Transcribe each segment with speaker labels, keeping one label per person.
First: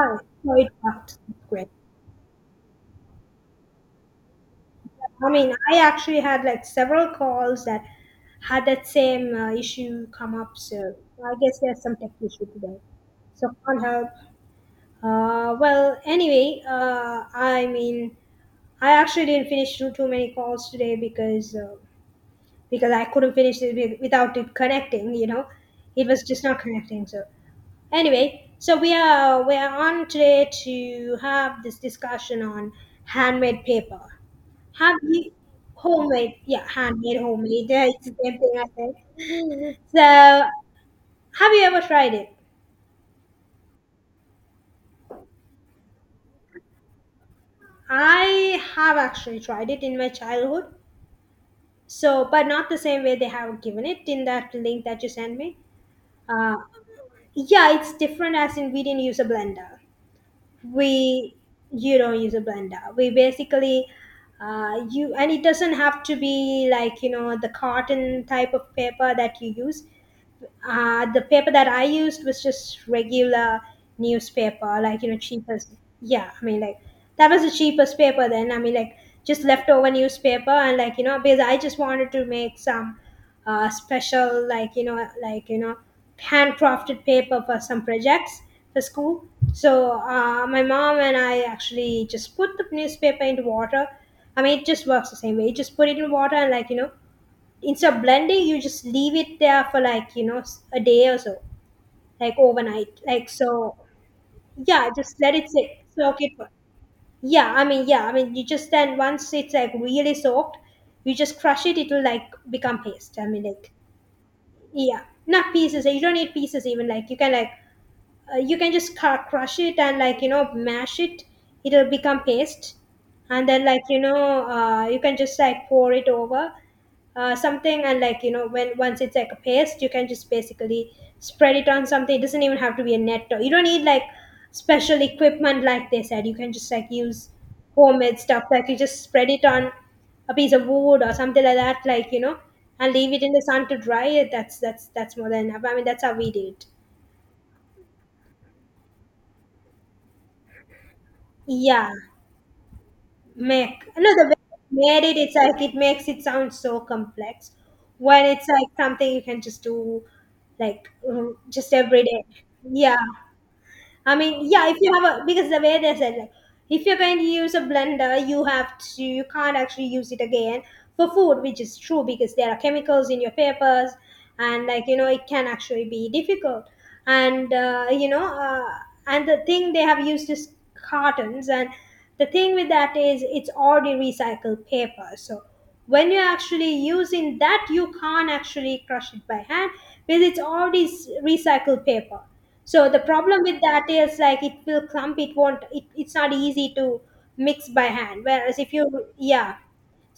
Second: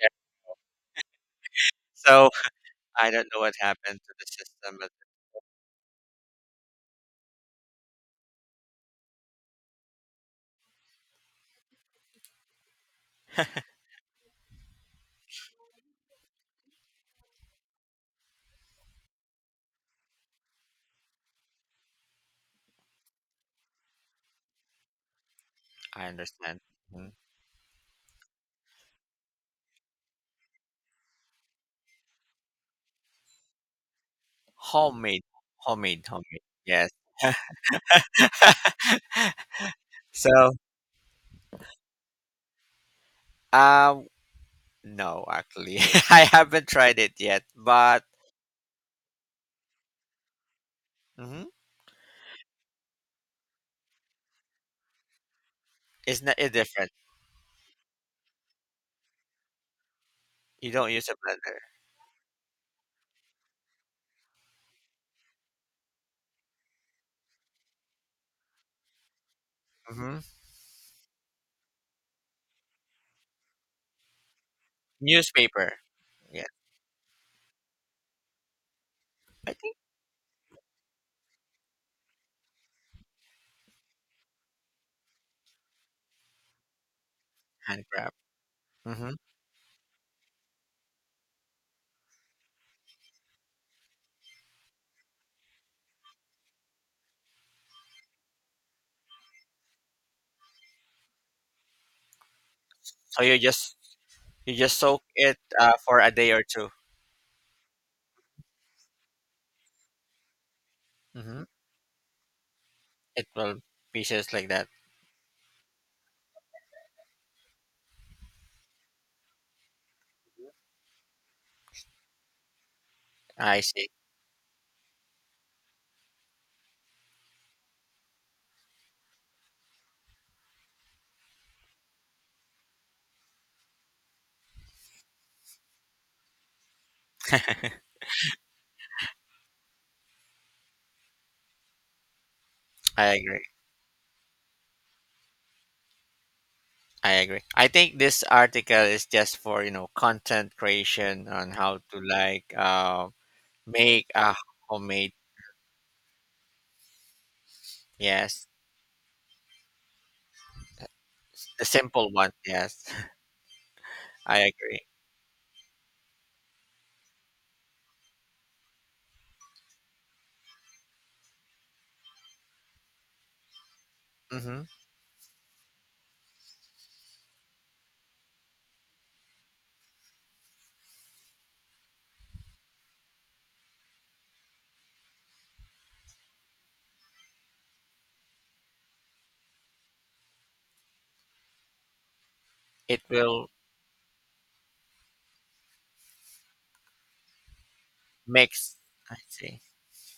Speaker 1: Yeah.
Speaker 2: No, it worked. It's great.
Speaker 1: So, I don't know what happened to the system, but
Speaker 2: I mean, I actually had like several calls that had that same issue come up. So I guess there's some tech issue today. So can't help. Well, anyway, I mean, I actually didn't finish too many calls today because I couldn't finish it without it connecting. It
Speaker 1: I
Speaker 2: was just not
Speaker 1: understand.
Speaker 2: connecting.
Speaker 1: Mhm.
Speaker 2: So anyway, so we are on today to have this discussion on handmade paper. Have
Speaker 1: Homemade,
Speaker 2: you
Speaker 1: homemade,
Speaker 2: homemade?
Speaker 1: homemade.
Speaker 2: Yeah,
Speaker 1: Yes.
Speaker 2: handmade homemade. Yeah, it's the same thing I said. So,
Speaker 1: So,
Speaker 2: have you ever tried it?
Speaker 1: um, no, actually, I haven't tried it yet, but
Speaker 2: I have actually tried it in my childhood.
Speaker 1: mhm,
Speaker 2: So, but not the same way they have given it in that link that you sent me.
Speaker 1: it's
Speaker 2: Uh,
Speaker 1: different.
Speaker 2: yeah, it's different. As in, we didn't use a blender.
Speaker 1: You don't use a
Speaker 2: We
Speaker 1: blender.
Speaker 2: you don't use a blender. We basically you and it doesn't have to be like you know the cotton type of paper that you use.
Speaker 1: Hmm.
Speaker 2: The paper that I used was just regular newspaper, like, you know, cheapest.
Speaker 1: Newspaper.
Speaker 2: Yeah, I
Speaker 1: Yeah,
Speaker 2: mean, like, that was the cheapest paper then. I mean, like, just
Speaker 1: I think
Speaker 2: leftover newspaper, and, like, you know, because I just wanted to make some special, like, you know, handcrafted paper for some
Speaker 1: hand grab.
Speaker 2: projects for
Speaker 1: Hmm.
Speaker 2: school. So, my mom and I actually just put the newspaper into water. I mean, it just works the same way. You just put it in water and, like, you know, instead of blending you just leave it there for like you know a day or so, like overnight,
Speaker 1: So
Speaker 2: like so.
Speaker 1: you just
Speaker 2: Yeah,
Speaker 1: soak
Speaker 2: just let
Speaker 1: it
Speaker 2: it sit,
Speaker 1: for a
Speaker 2: soak
Speaker 1: day
Speaker 2: it
Speaker 1: or
Speaker 2: for,
Speaker 1: 2.
Speaker 2: yeah, I mean, you just then once it's like really soaked you just
Speaker 1: Mm-hmm.
Speaker 2: crush it, it will like become paste, I
Speaker 1: It
Speaker 2: mean,
Speaker 1: will
Speaker 2: like,
Speaker 1: pieces like that.
Speaker 2: yeah, not pieces, you don't need pieces even, like you can just crush it and like you know mash it, it'll become paste, and
Speaker 1: I
Speaker 2: then like
Speaker 1: see.
Speaker 2: you know you can just like pour it over something and like you know when once it's like a paste you can just basically spread it on something, it doesn't even have to be a net or you don't need like special equipment like they said, you can just like use homemade stuff like you just spread it on a piece of wood or something like that like you know, and leave
Speaker 1: I
Speaker 2: it in the
Speaker 1: agree.
Speaker 2: sun to dry it. That's more than enough, I mean that's how we did.
Speaker 1: I agree. I think this article is just for you know content creation on how
Speaker 2: Yeah,
Speaker 1: to like
Speaker 2: make
Speaker 1: make
Speaker 2: no, the way
Speaker 1: a
Speaker 2: you made
Speaker 1: homemade.
Speaker 2: it it's like it makes it sound so complex when it's
Speaker 1: Yes,
Speaker 2: like something you can just do like
Speaker 1: the
Speaker 2: just every
Speaker 1: simple
Speaker 2: day.
Speaker 1: one. Yes,
Speaker 2: Yeah, I
Speaker 1: I
Speaker 2: mean, yeah, if
Speaker 1: agree.
Speaker 2: you have a because the way they said like if you're going to use a blender, you have to, you can't actually use it again for food, which is true because there are chemicals in your papers
Speaker 1: Mm-hmm.
Speaker 2: and like you know it can actually be difficult. And and the thing they have used is cartons, and the thing with that is it's already recycled paper, so when you're actually using that, you can't actually crush it by hand because it's already recycled paper, so the
Speaker 1: It
Speaker 2: problem
Speaker 1: will
Speaker 2: with that is like it will clump. It won't. It's not easy to mix by hand. Whereas if
Speaker 1: mix.
Speaker 2: you,
Speaker 1: I
Speaker 2: yeah,
Speaker 1: see.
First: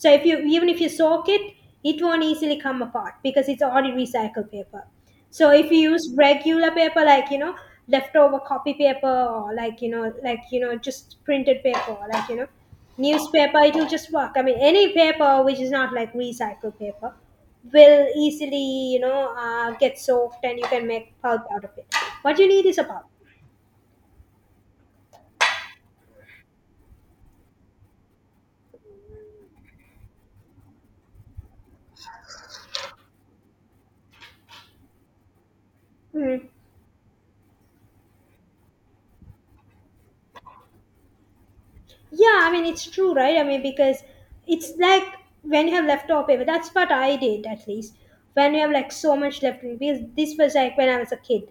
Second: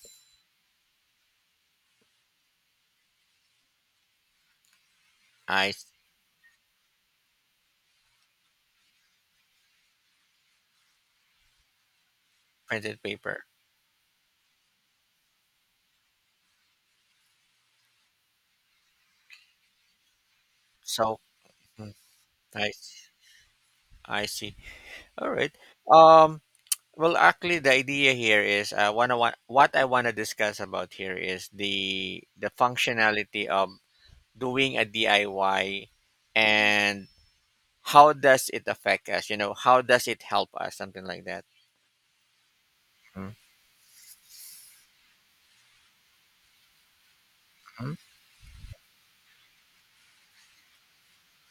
Speaker 2: so if you, even if you soak it, it won't easily come apart because it's already recycled paper. So if
Speaker 1: I
Speaker 2: you
Speaker 1: see.
Speaker 2: use regular paper like you know leftover copy paper or like you know just printed paper or like you know
Speaker 1: Printed paper.
Speaker 2: newspaper, it will just work. I mean any paper which is not like recycled paper will easily you know get soaked and you can make
Speaker 1: So
Speaker 2: pulp out of it.
Speaker 1: mm,
Speaker 2: What you need
Speaker 1: I
Speaker 2: is a
Speaker 1: see.
Speaker 2: pulp.
Speaker 1: I see. All right. Um. Well, actually, the idea here is one. What I want to discuss about here is the functionality of doing a DIY
Speaker 2: Mm.
Speaker 1: and how does it affect us? You know, how does it help us? Something like that.
Speaker 2: Yeah, I mean, it's true,
Speaker 1: Hmm.
Speaker 2: right? I mean, because it's like when you have leftover paper, that's what I did at least. When you have like so much left, because this was like when I was a kid,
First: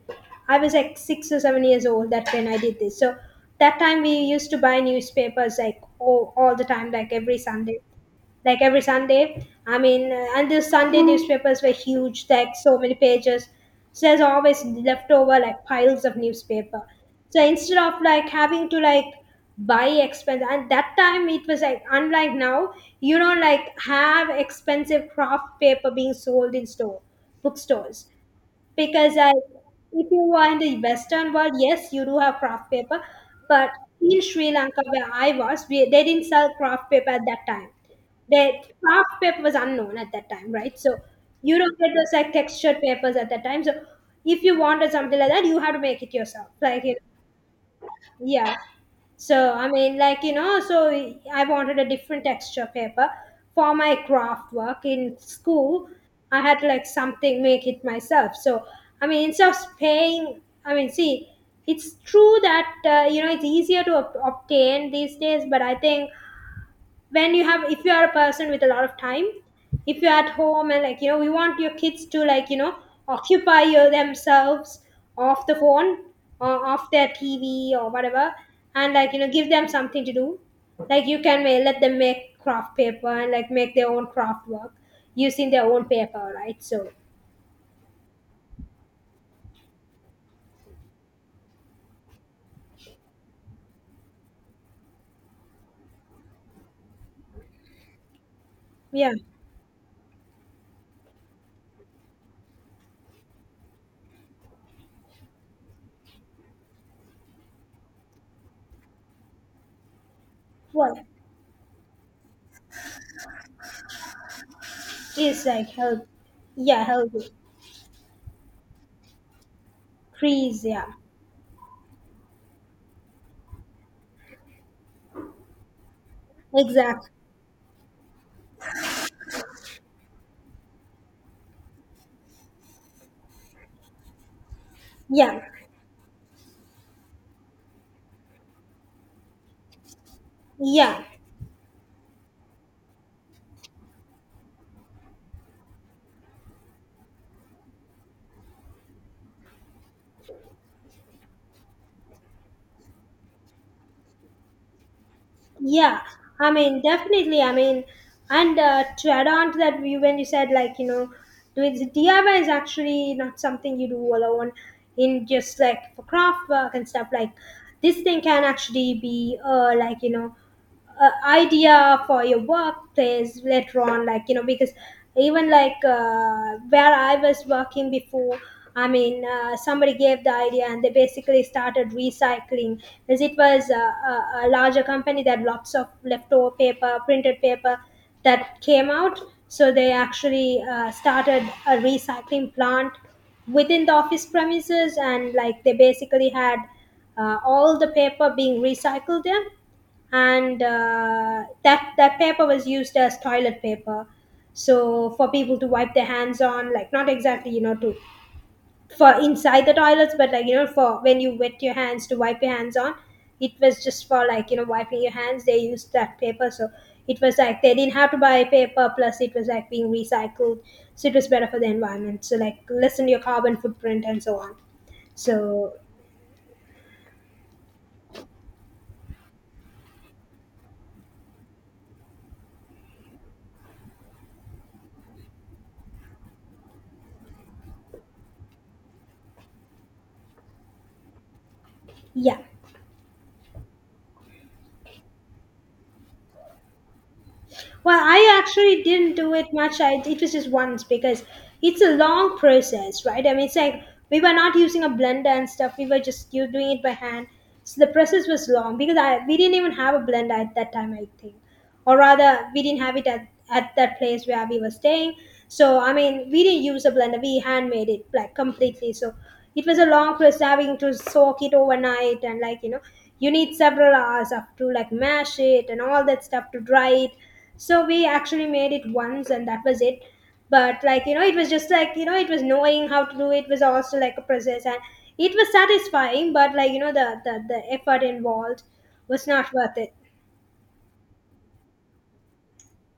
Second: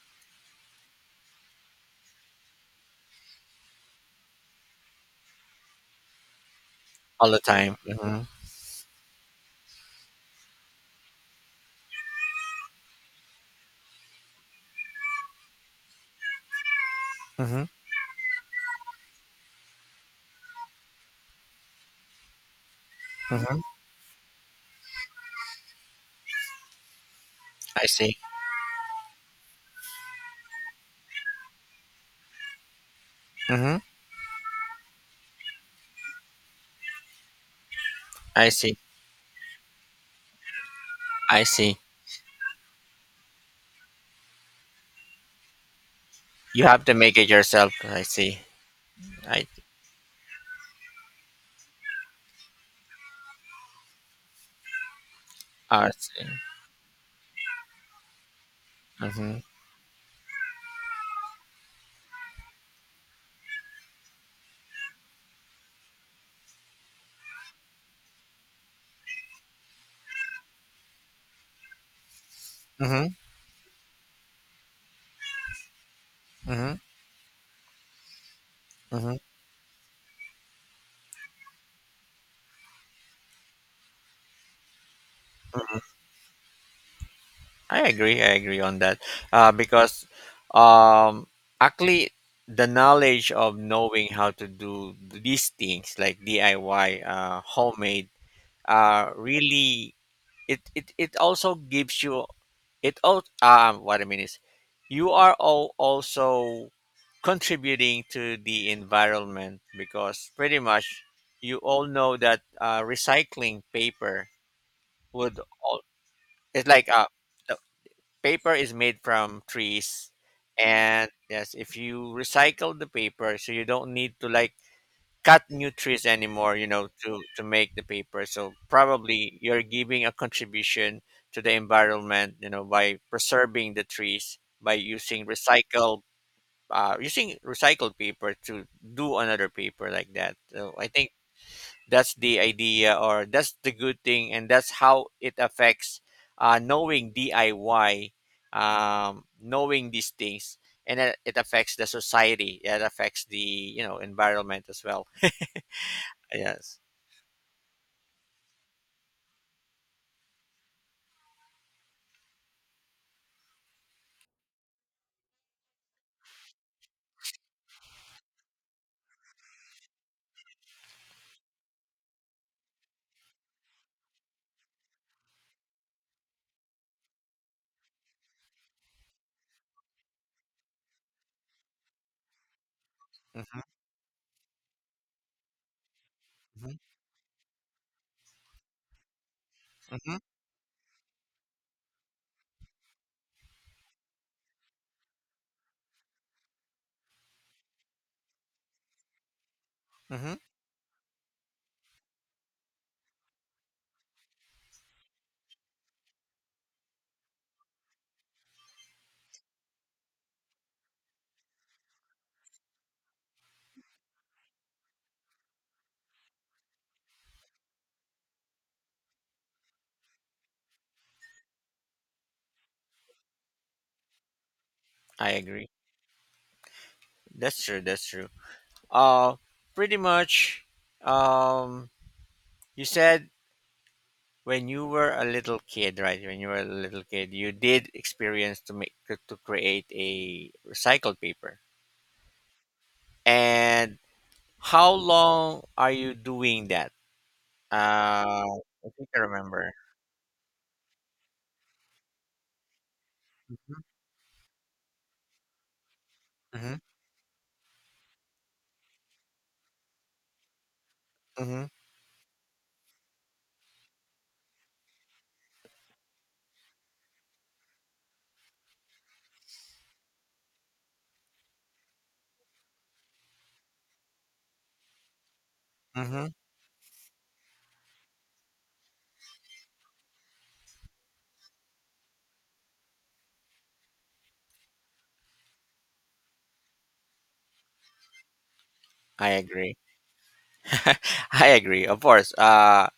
Speaker 2: I was like 6 or 7 years old that when I did this. So that time we used to buy newspapers like all the time, like
Speaker 1: All
Speaker 2: every
Speaker 1: the time.
Speaker 2: Sunday,
Speaker 1: Hmm.
Speaker 2: like every Sunday. I mean, and the Sunday newspapers were huge, like so many pages. So there's always leftover like piles of newspaper. So
Speaker 1: Hmm.
Speaker 2: instead of like having to like buy expense, and that time it was like unlike now, you don't
Speaker 1: Hmm.
Speaker 2: like have expensive craft paper being sold in store,
Speaker 1: I
Speaker 2: bookstores,
Speaker 1: see.
Speaker 2: because I, if you are in the Western world, yes, you do have craft paper, but
Speaker 1: Hmm.
Speaker 2: in Sri Lanka where I was, we, they didn't sell craft paper at that time.
Speaker 1: I
Speaker 2: They
Speaker 1: see.
Speaker 2: craft paper was unknown at that time, right? So
Speaker 1: I
Speaker 2: you don't
Speaker 1: see.
Speaker 2: get those like textured papers at that time. So if you wanted something like that, you have to make it yourself.
Speaker 1: You
Speaker 2: Like
Speaker 1: have
Speaker 2: you
Speaker 1: to
Speaker 2: know,
Speaker 1: make it yourself. I see.
Speaker 2: yeah,
Speaker 1: I,
Speaker 2: so, I mean, like, you know, so I wanted a different texture paper for my craft work in school.
Speaker 1: I see.
Speaker 2: I had to like something make it myself. So, I mean,
Speaker 1: Hmm.
Speaker 2: instead of paying, I mean, see, it's true that, you know, it's easier to obtain these days, but I think when you have, if you are a person with a lot of time, if you're at home and like you know we want your kids to like you know
Speaker 1: Hmm.
Speaker 2: occupy your, themselves, off the phone or
Speaker 1: Hmm.
Speaker 2: off their tv or whatever, and like
Speaker 1: Hmm.
Speaker 2: you know give them something to do, like you can let them make craft paper and like make their own craft work using their
Speaker 1: Hmm.
Speaker 2: own paper, right? So
Speaker 1: I agree. I agree on that. Because um, actually, the knowledge of knowing how to do these things like DIY, homemade
Speaker 2: yeah,
Speaker 1: really it also gives you it all what I mean is you are all also contributing to the environment because pretty
Speaker 2: well,
Speaker 1: much you all know that recycling paper would
Speaker 2: it's like
Speaker 1: all
Speaker 2: help,
Speaker 1: it's
Speaker 2: yeah,
Speaker 1: like
Speaker 2: healthy,
Speaker 1: the paper is made from trees
Speaker 2: trees, yeah,
Speaker 1: and yes if you recycle the paper so you don't need to like cut new trees anymore you know
Speaker 2: exactly,
Speaker 1: to make the paper so probably you're giving a contribution to the environment you know by preserving the trees by
Speaker 2: yeah,
Speaker 1: using recycled paper to do another paper like that so I
Speaker 2: yeah.
Speaker 1: think that's the idea or that's the good thing and that's how it affects knowing DIY, knowing these things and it affects the society it affects the you know environment as well
Speaker 2: Yeah, I
Speaker 1: yes.
Speaker 2: mean, definitely. I mean, and to add on to that, you when you said like you know, doing the DIY is actually not something you do alone. In just like for craft work and stuff, like this thing can actually be like you know idea for your workplace later on like you know because even like where I was working before, I mean somebody gave the idea and they basically started recycling. As it
Speaker 1: Mm-hmm,
Speaker 2: was a, a larger company that lots of leftover
Speaker 1: mm-hmm,
Speaker 2: paper, printed paper that came out, so they
Speaker 1: mm-hmm,
Speaker 2: actually started a recycling plant within the office premises and like they basically had all the paper being recycled there,
Speaker 1: mm-hmm.
Speaker 2: and that paper was used as toilet paper. So for people to wipe their hands on, like not exactly you know to for inside the toilets, but like you know for when you wet your hands to wipe your hands on, it was just for like you know wiping your hands, they used that paper. So it was like they didn't have to buy paper, plus it was like being recycled, so it was better for the environment, so like lessen your carbon footprint and so on.
Speaker 1: I agree.
Speaker 2: So
Speaker 1: That's true. That's true. Uh, Pretty much. Um, you said when you were a little kid, right? When you were a little kid, you did experience to make to create a recycled paper.
Speaker 2: yeah,
Speaker 1: And how long are you doing that? Uh,
Speaker 2: well, I actually
Speaker 1: I think
Speaker 2: didn't
Speaker 1: I
Speaker 2: do it
Speaker 1: remember.
Speaker 2: much. I, it was just once because it's a long process, right? I mean, it's like
Speaker 1: Mm-hmm,
Speaker 2: we were not using a blender and stuff. We were just you doing
Speaker 1: mm-hmm,
Speaker 2: it by hand. So the process was long because I we didn't even have a blender at that time, I think, or rather, we didn't have it at that place where we were staying. So I mean, we didn't use a blender. We handmade it like completely. So it was a long process having to soak it overnight and like you know you need several hours of to like mash it and all that
Speaker 1: mm-hmm.
Speaker 2: stuff to dry it. So we actually made it once and that was it. But like, you know, it was just like, you know, it was knowing how to do it was also like a process and it was satisfying, but like, you know, the effort involved was
Speaker 1: I
Speaker 2: not
Speaker 1: agree.
Speaker 2: worth it.
Speaker 1: I agree. Of course.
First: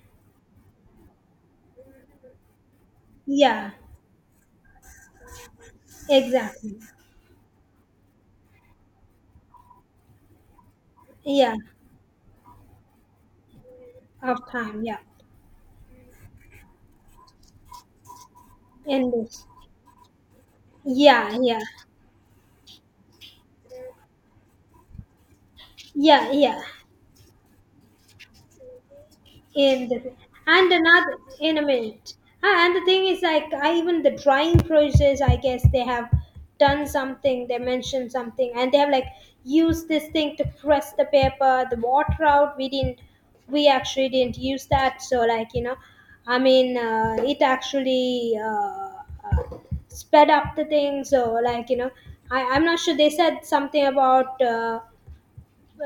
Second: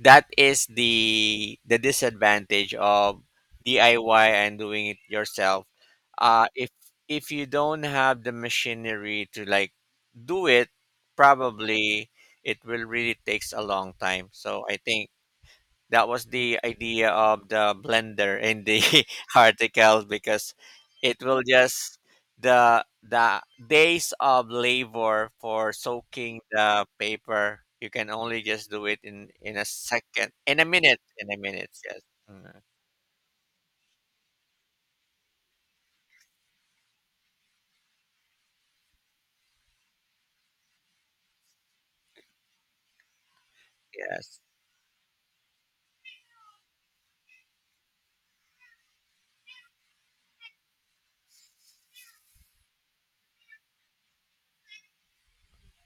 Speaker 1: That is the disadvantage of
Speaker 2: Yeah.
Speaker 1: DIY and doing it yourself. Uh, if
Speaker 2: Exactly.
Speaker 1: if you don't have the machinery to like do it,
Speaker 2: Yeah.
Speaker 1: probably it will really takes a long time.
Speaker 2: Of
Speaker 1: So I
Speaker 2: time, yeah.
Speaker 1: think that was the idea of the blender in the
Speaker 2: And this.
Speaker 1: article because it
Speaker 2: Yeah,
Speaker 1: will
Speaker 2: yeah.
Speaker 1: just the days of labor for
Speaker 2: Yeah,
Speaker 1: soaking
Speaker 2: yeah.
Speaker 1: the paper you can only just do it in a
Speaker 2: In the
Speaker 1: second
Speaker 2: and another
Speaker 1: in a
Speaker 2: in a
Speaker 1: minute yes.
Speaker 2: minute.
Speaker 1: Mhm.
Speaker 2: Ah, and the thing is like even the drying process, I guess they have done something, they mentioned something, and they have like used this thing to press the paper, the water out. We didn't, we actually didn't
Speaker 1: Yes.
Speaker 2: use that, so like you know. I mean, it actually uh, sped up the thing, so like you know. I'm not sure, they said something about uh,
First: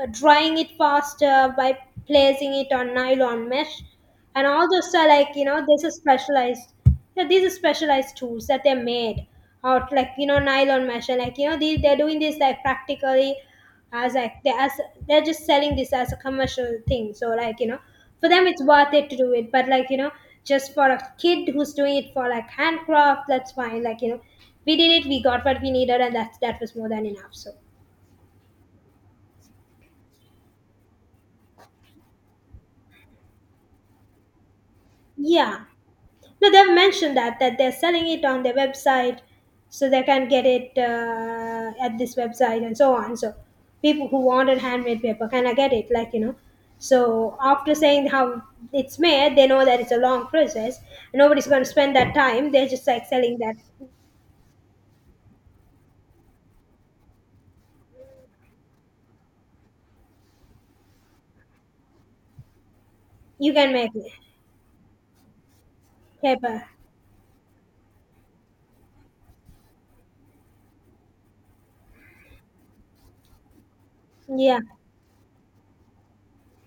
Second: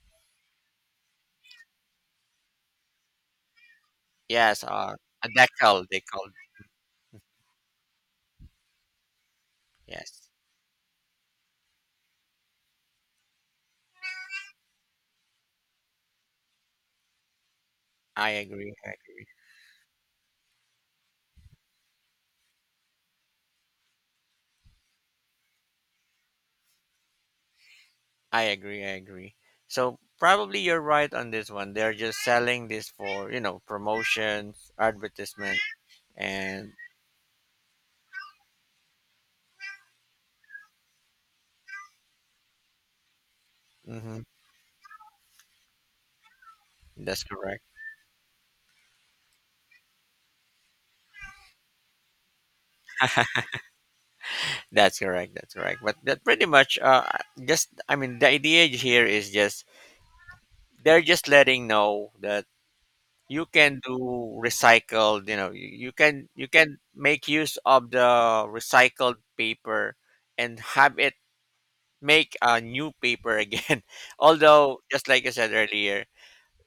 Speaker 2: uh, drying it faster by placing it on nylon mesh, and
Speaker 1: Yes.
Speaker 2: all those are
Speaker 1: A
Speaker 2: like you know, this
Speaker 1: decal
Speaker 2: is
Speaker 1: they call it.
Speaker 2: specialized. Yeah, these are specialized tools that they're made out, like you
Speaker 1: Yes,
Speaker 2: know, nylon mesh, and like you know they're doing this like practically, as like they're just selling this as a commercial thing, so like you know, for
Speaker 1: I
Speaker 2: them it's
Speaker 1: agree I
Speaker 2: worth it to
Speaker 1: agree.
Speaker 2: do it, but like you know, just for a kid who's doing it for like handcraft, that's fine, like you know, we did it, we got what we needed, and that was more than enough, so
Speaker 1: I agree I agree. So probably you're right on this one they're just selling this for you know promotions
Speaker 2: yeah.
Speaker 1: advertisement
Speaker 2: No,
Speaker 1: and
Speaker 2: they've mentioned that they're selling it on their website, so they can get it at this website and so on. So people who
Speaker 1: mhm,
Speaker 2: wanted handmade paper can I get it? Like you know.
Speaker 1: that's
Speaker 2: So
Speaker 1: correct.
Speaker 2: after saying how it's made, they know that it's a long process. Nobody's going to spend that time. They're just like selling that
Speaker 1: That's correct. That's correct but that pretty much just I mean the idea here is just they're just letting know that you
Speaker 2: you can
Speaker 1: can
Speaker 2: make
Speaker 1: do recycled you know you
Speaker 2: paper.
Speaker 1: can make use of the recycled paper and have it make a new paper again
Speaker 2: Yeah,
Speaker 1: although just like I said earlier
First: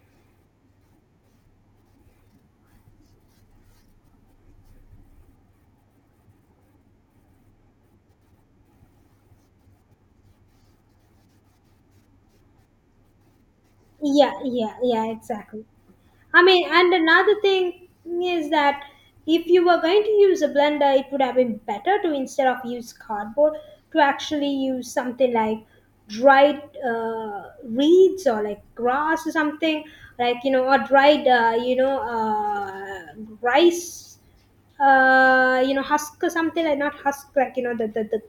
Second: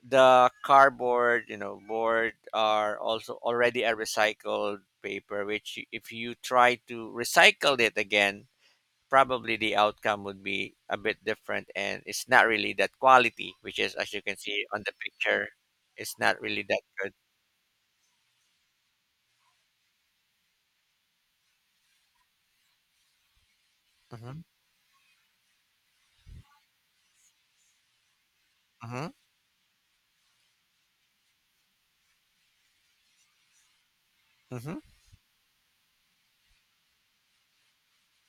Speaker 1: the cardboard, you know, board are also already a recycled paper, which if you try to recycle it again, probably the outcome would be a bit different and it's not really that quality, which is, as you
Speaker 2: yeah,
Speaker 1: can see
Speaker 2: yeah,
Speaker 1: on the
Speaker 2: yeah.
Speaker 1: picture,
Speaker 2: Exactly.
Speaker 1: it's not
Speaker 2: I mean,
Speaker 1: really that
Speaker 2: and
Speaker 1: good.
Speaker 2: another thing is that if you were going to use a blender, it would have been better to instead of use cardboard to
Speaker 1: Mm-hmm.
Speaker 2: actually use something like dried reeds or like
Speaker 1: Mm-hmm.
Speaker 2: grass or something, like you know, or dried you know, rice,
Speaker 1: Mm-hmm.
Speaker 2: you know, husk or something. Like not husk, like you know, the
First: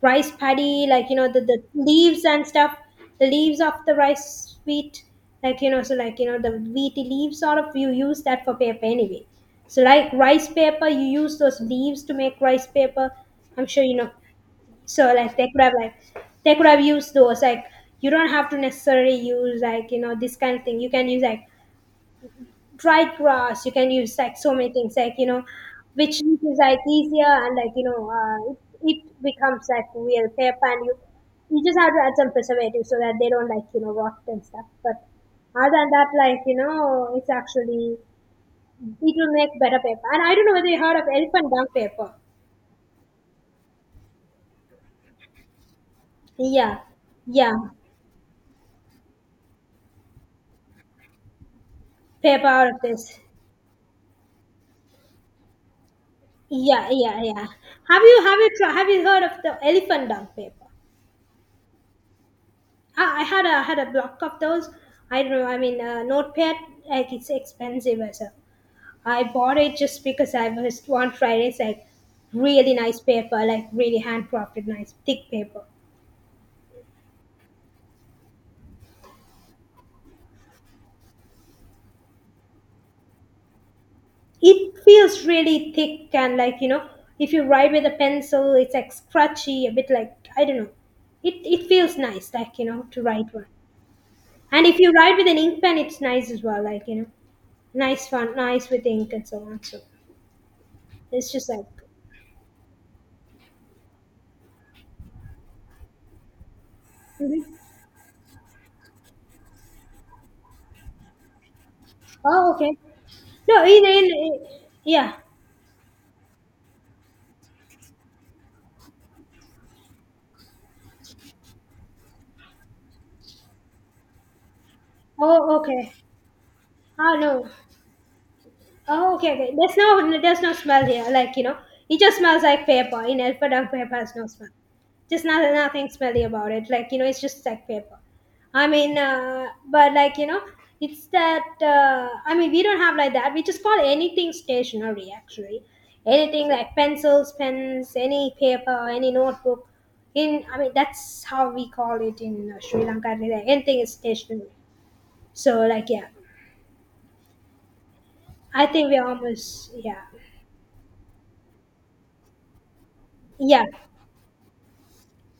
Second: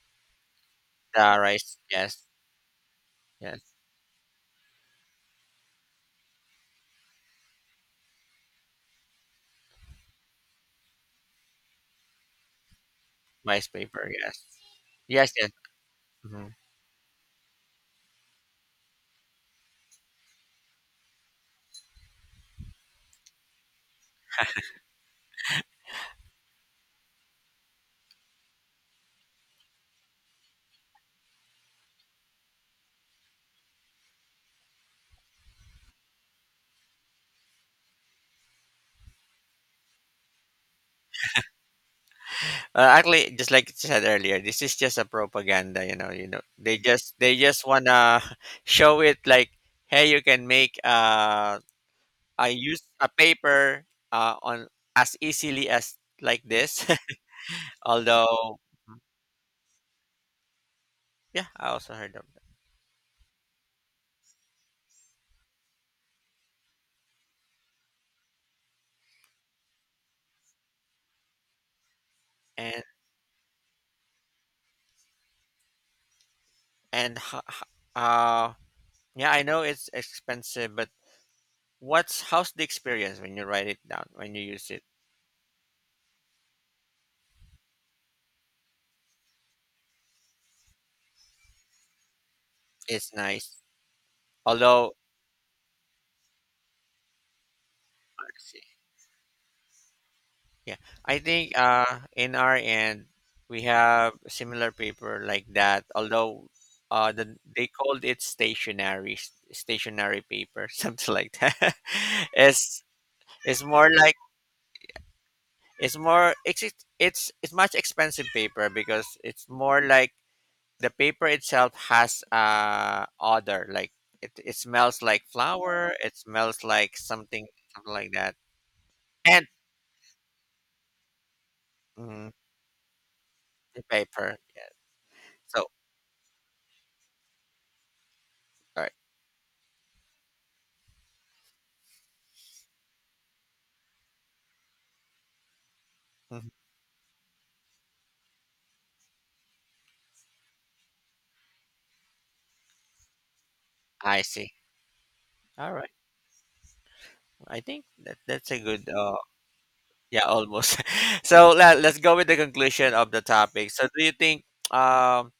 Speaker 2: rice paddy, like you know,
Speaker 1: The
Speaker 2: the
Speaker 1: rice,
Speaker 2: leaves
Speaker 1: yes,
Speaker 2: and stuff, the leaves
Speaker 1: yes.
Speaker 2: of the rice wheat, like you know, so like you know, the wheaty leaves, sort of, you use that for paper anyway. So like rice paper, you use those leaves to make rice paper. I'm
Speaker 1: Rice
Speaker 2: sure you know.
Speaker 1: paper, yes.
Speaker 2: So
Speaker 1: Yes,
Speaker 2: like
Speaker 1: yes. Mhm.
Speaker 2: they could have used those, like you don't have to necessarily use like you know this kind of thing. You can use like dried grass, you can use like so many things, like you know, which is like easier, and like you know it becomes like real paper, and you just have to add some preservative so that they don't, like you know, rot and stuff. But other than that, like you know, it's actually, it will make better paper. And I don't know whether you heard of elephant dung paper.
Speaker 1: Actually, just like I said earlier, this is just a propaganda. You know,
Speaker 2: Yeah.
Speaker 1: they
Speaker 2: Yeah,
Speaker 1: just wanna show it like, hey, you can make
Speaker 2: paper
Speaker 1: I
Speaker 2: out of
Speaker 1: use a
Speaker 2: this.
Speaker 1: paper on as easily as like this.
Speaker 2: Yeah, yeah, yeah. Have you,
Speaker 1: Although,
Speaker 2: have you heard of the elephant dung paper?
Speaker 1: yeah, I also heard of that.
Speaker 2: I had a had a block of those. I don't know. I mean, Notepad, like it's expensive as a. I bought it just because I was on Fridays like really
Speaker 1: And
Speaker 2: nice paper, like really handcrafted, nice thick paper.
Speaker 1: and ho- ho- uh, yeah, I know it's expensive, but what's how's the experience when you write it down when you use
Speaker 2: It
Speaker 1: it?
Speaker 2: feels really thick, and like you know, if you write with a pencil, it's like scratchy, a bit. Like I don't know. It feels nice, like you know, to
Speaker 1: It's
Speaker 2: write one.
Speaker 1: nice.
Speaker 2: And if you
Speaker 1: Although,
Speaker 2: write with an ink pen, it's nice as well, like you know, nice fun, nice with ink and so on. So
Speaker 1: yeah, I
Speaker 2: it's just
Speaker 1: think
Speaker 2: like.
Speaker 1: in our end we have a similar paper like that. Although
Speaker 2: Mhm.
Speaker 1: they called it stationary paper, something like that.
Speaker 2: Oh, okay.
Speaker 1: it's it's
Speaker 2: No, in
Speaker 1: more like
Speaker 2: in yeah.
Speaker 1: it's much expensive paper because it's more like the paper itself has odor like it smells like
Speaker 2: Oh, okay.
Speaker 1: flour it smells like
Speaker 2: Ah, no.
Speaker 1: something something like that
Speaker 2: Oh, okay,
Speaker 1: and
Speaker 2: okay. There's no smell here. Like you know, it just
Speaker 1: mm,
Speaker 2: smells like paper. In Elferdunk,
Speaker 1: the
Speaker 2: paper has no
Speaker 1: paper
Speaker 2: smell.
Speaker 1: yeah
Speaker 2: Just not,
Speaker 1: so
Speaker 2: nothing smelly about it. Like you know, it's just like paper. I
Speaker 1: all
Speaker 2: mean, but like you know, it's that. I mean, we don't have like that. We just call anything stationery. Actually, anything
Speaker 1: right.
Speaker 2: like pencils, pens, any paper, any notebook. In, I mean, that's how we call it in Sri Lanka. Anything is
Speaker 1: I
Speaker 2: stationery.
Speaker 1: see.
Speaker 2: So
Speaker 1: All
Speaker 2: like
Speaker 1: right.
Speaker 2: yeah,
Speaker 1: I think that that's a
Speaker 2: I
Speaker 1: good
Speaker 2: think we're almost, yeah.
Speaker 1: yeah, almost. So let's go with the conclusion of the
Speaker 2: Yeah.
Speaker 1: topic. So do you think um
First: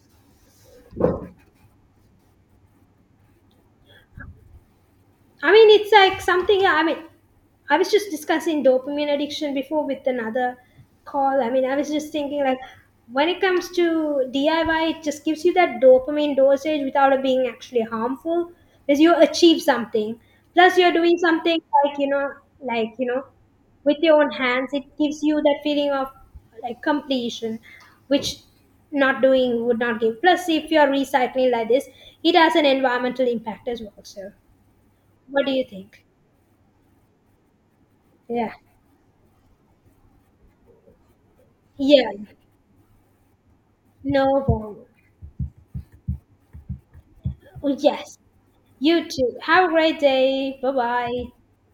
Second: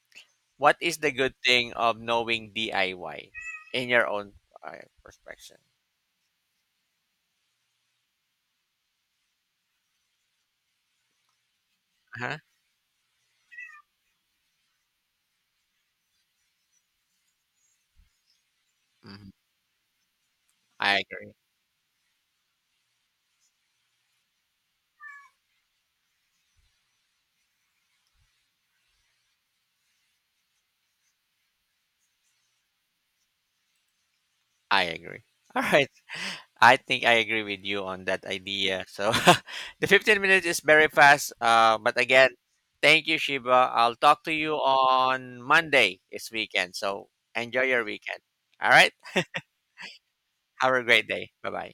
Speaker 1: what is the good thing of knowing DIY in your own uh,
Speaker 2: I
Speaker 1: perspective?
Speaker 2: mean, it's like something. I mean, I was just discussing dopamine addiction before with another call. I mean, I was just
Speaker 1: Uh-huh.
Speaker 2: thinking like, when it comes to DIY, it just gives you that dopamine dosage without it being actually harmful because you
Speaker 1: Mhm.
Speaker 2: achieve something. Plus, you're
Speaker 1: I
Speaker 2: doing
Speaker 1: agree.
Speaker 2: something, like you know, like you know, with your own hands. It gives you that feeling of like completion, which not doing would not give. Plus, if you're recycling like this, it has an environmental impact as well. So.
Speaker 1: I agree.
Speaker 2: What do you
Speaker 1: All right.
Speaker 2: think?
Speaker 1: I think I agree with you on that
Speaker 2: Yeah.
Speaker 1: idea. So the 15 minutes is very fast. But
Speaker 2: Yeah,
Speaker 1: again, thank you, Shiba. I'll talk to
Speaker 2: no
Speaker 1: you
Speaker 2: problem.
Speaker 1: on Monday this weekend. So enjoy your
Speaker 2: Yes,
Speaker 1: weekend. All right.
Speaker 2: you too. Have a great day. Bye
Speaker 1: Have a great
Speaker 2: bye.
Speaker 1: day. Bye bye.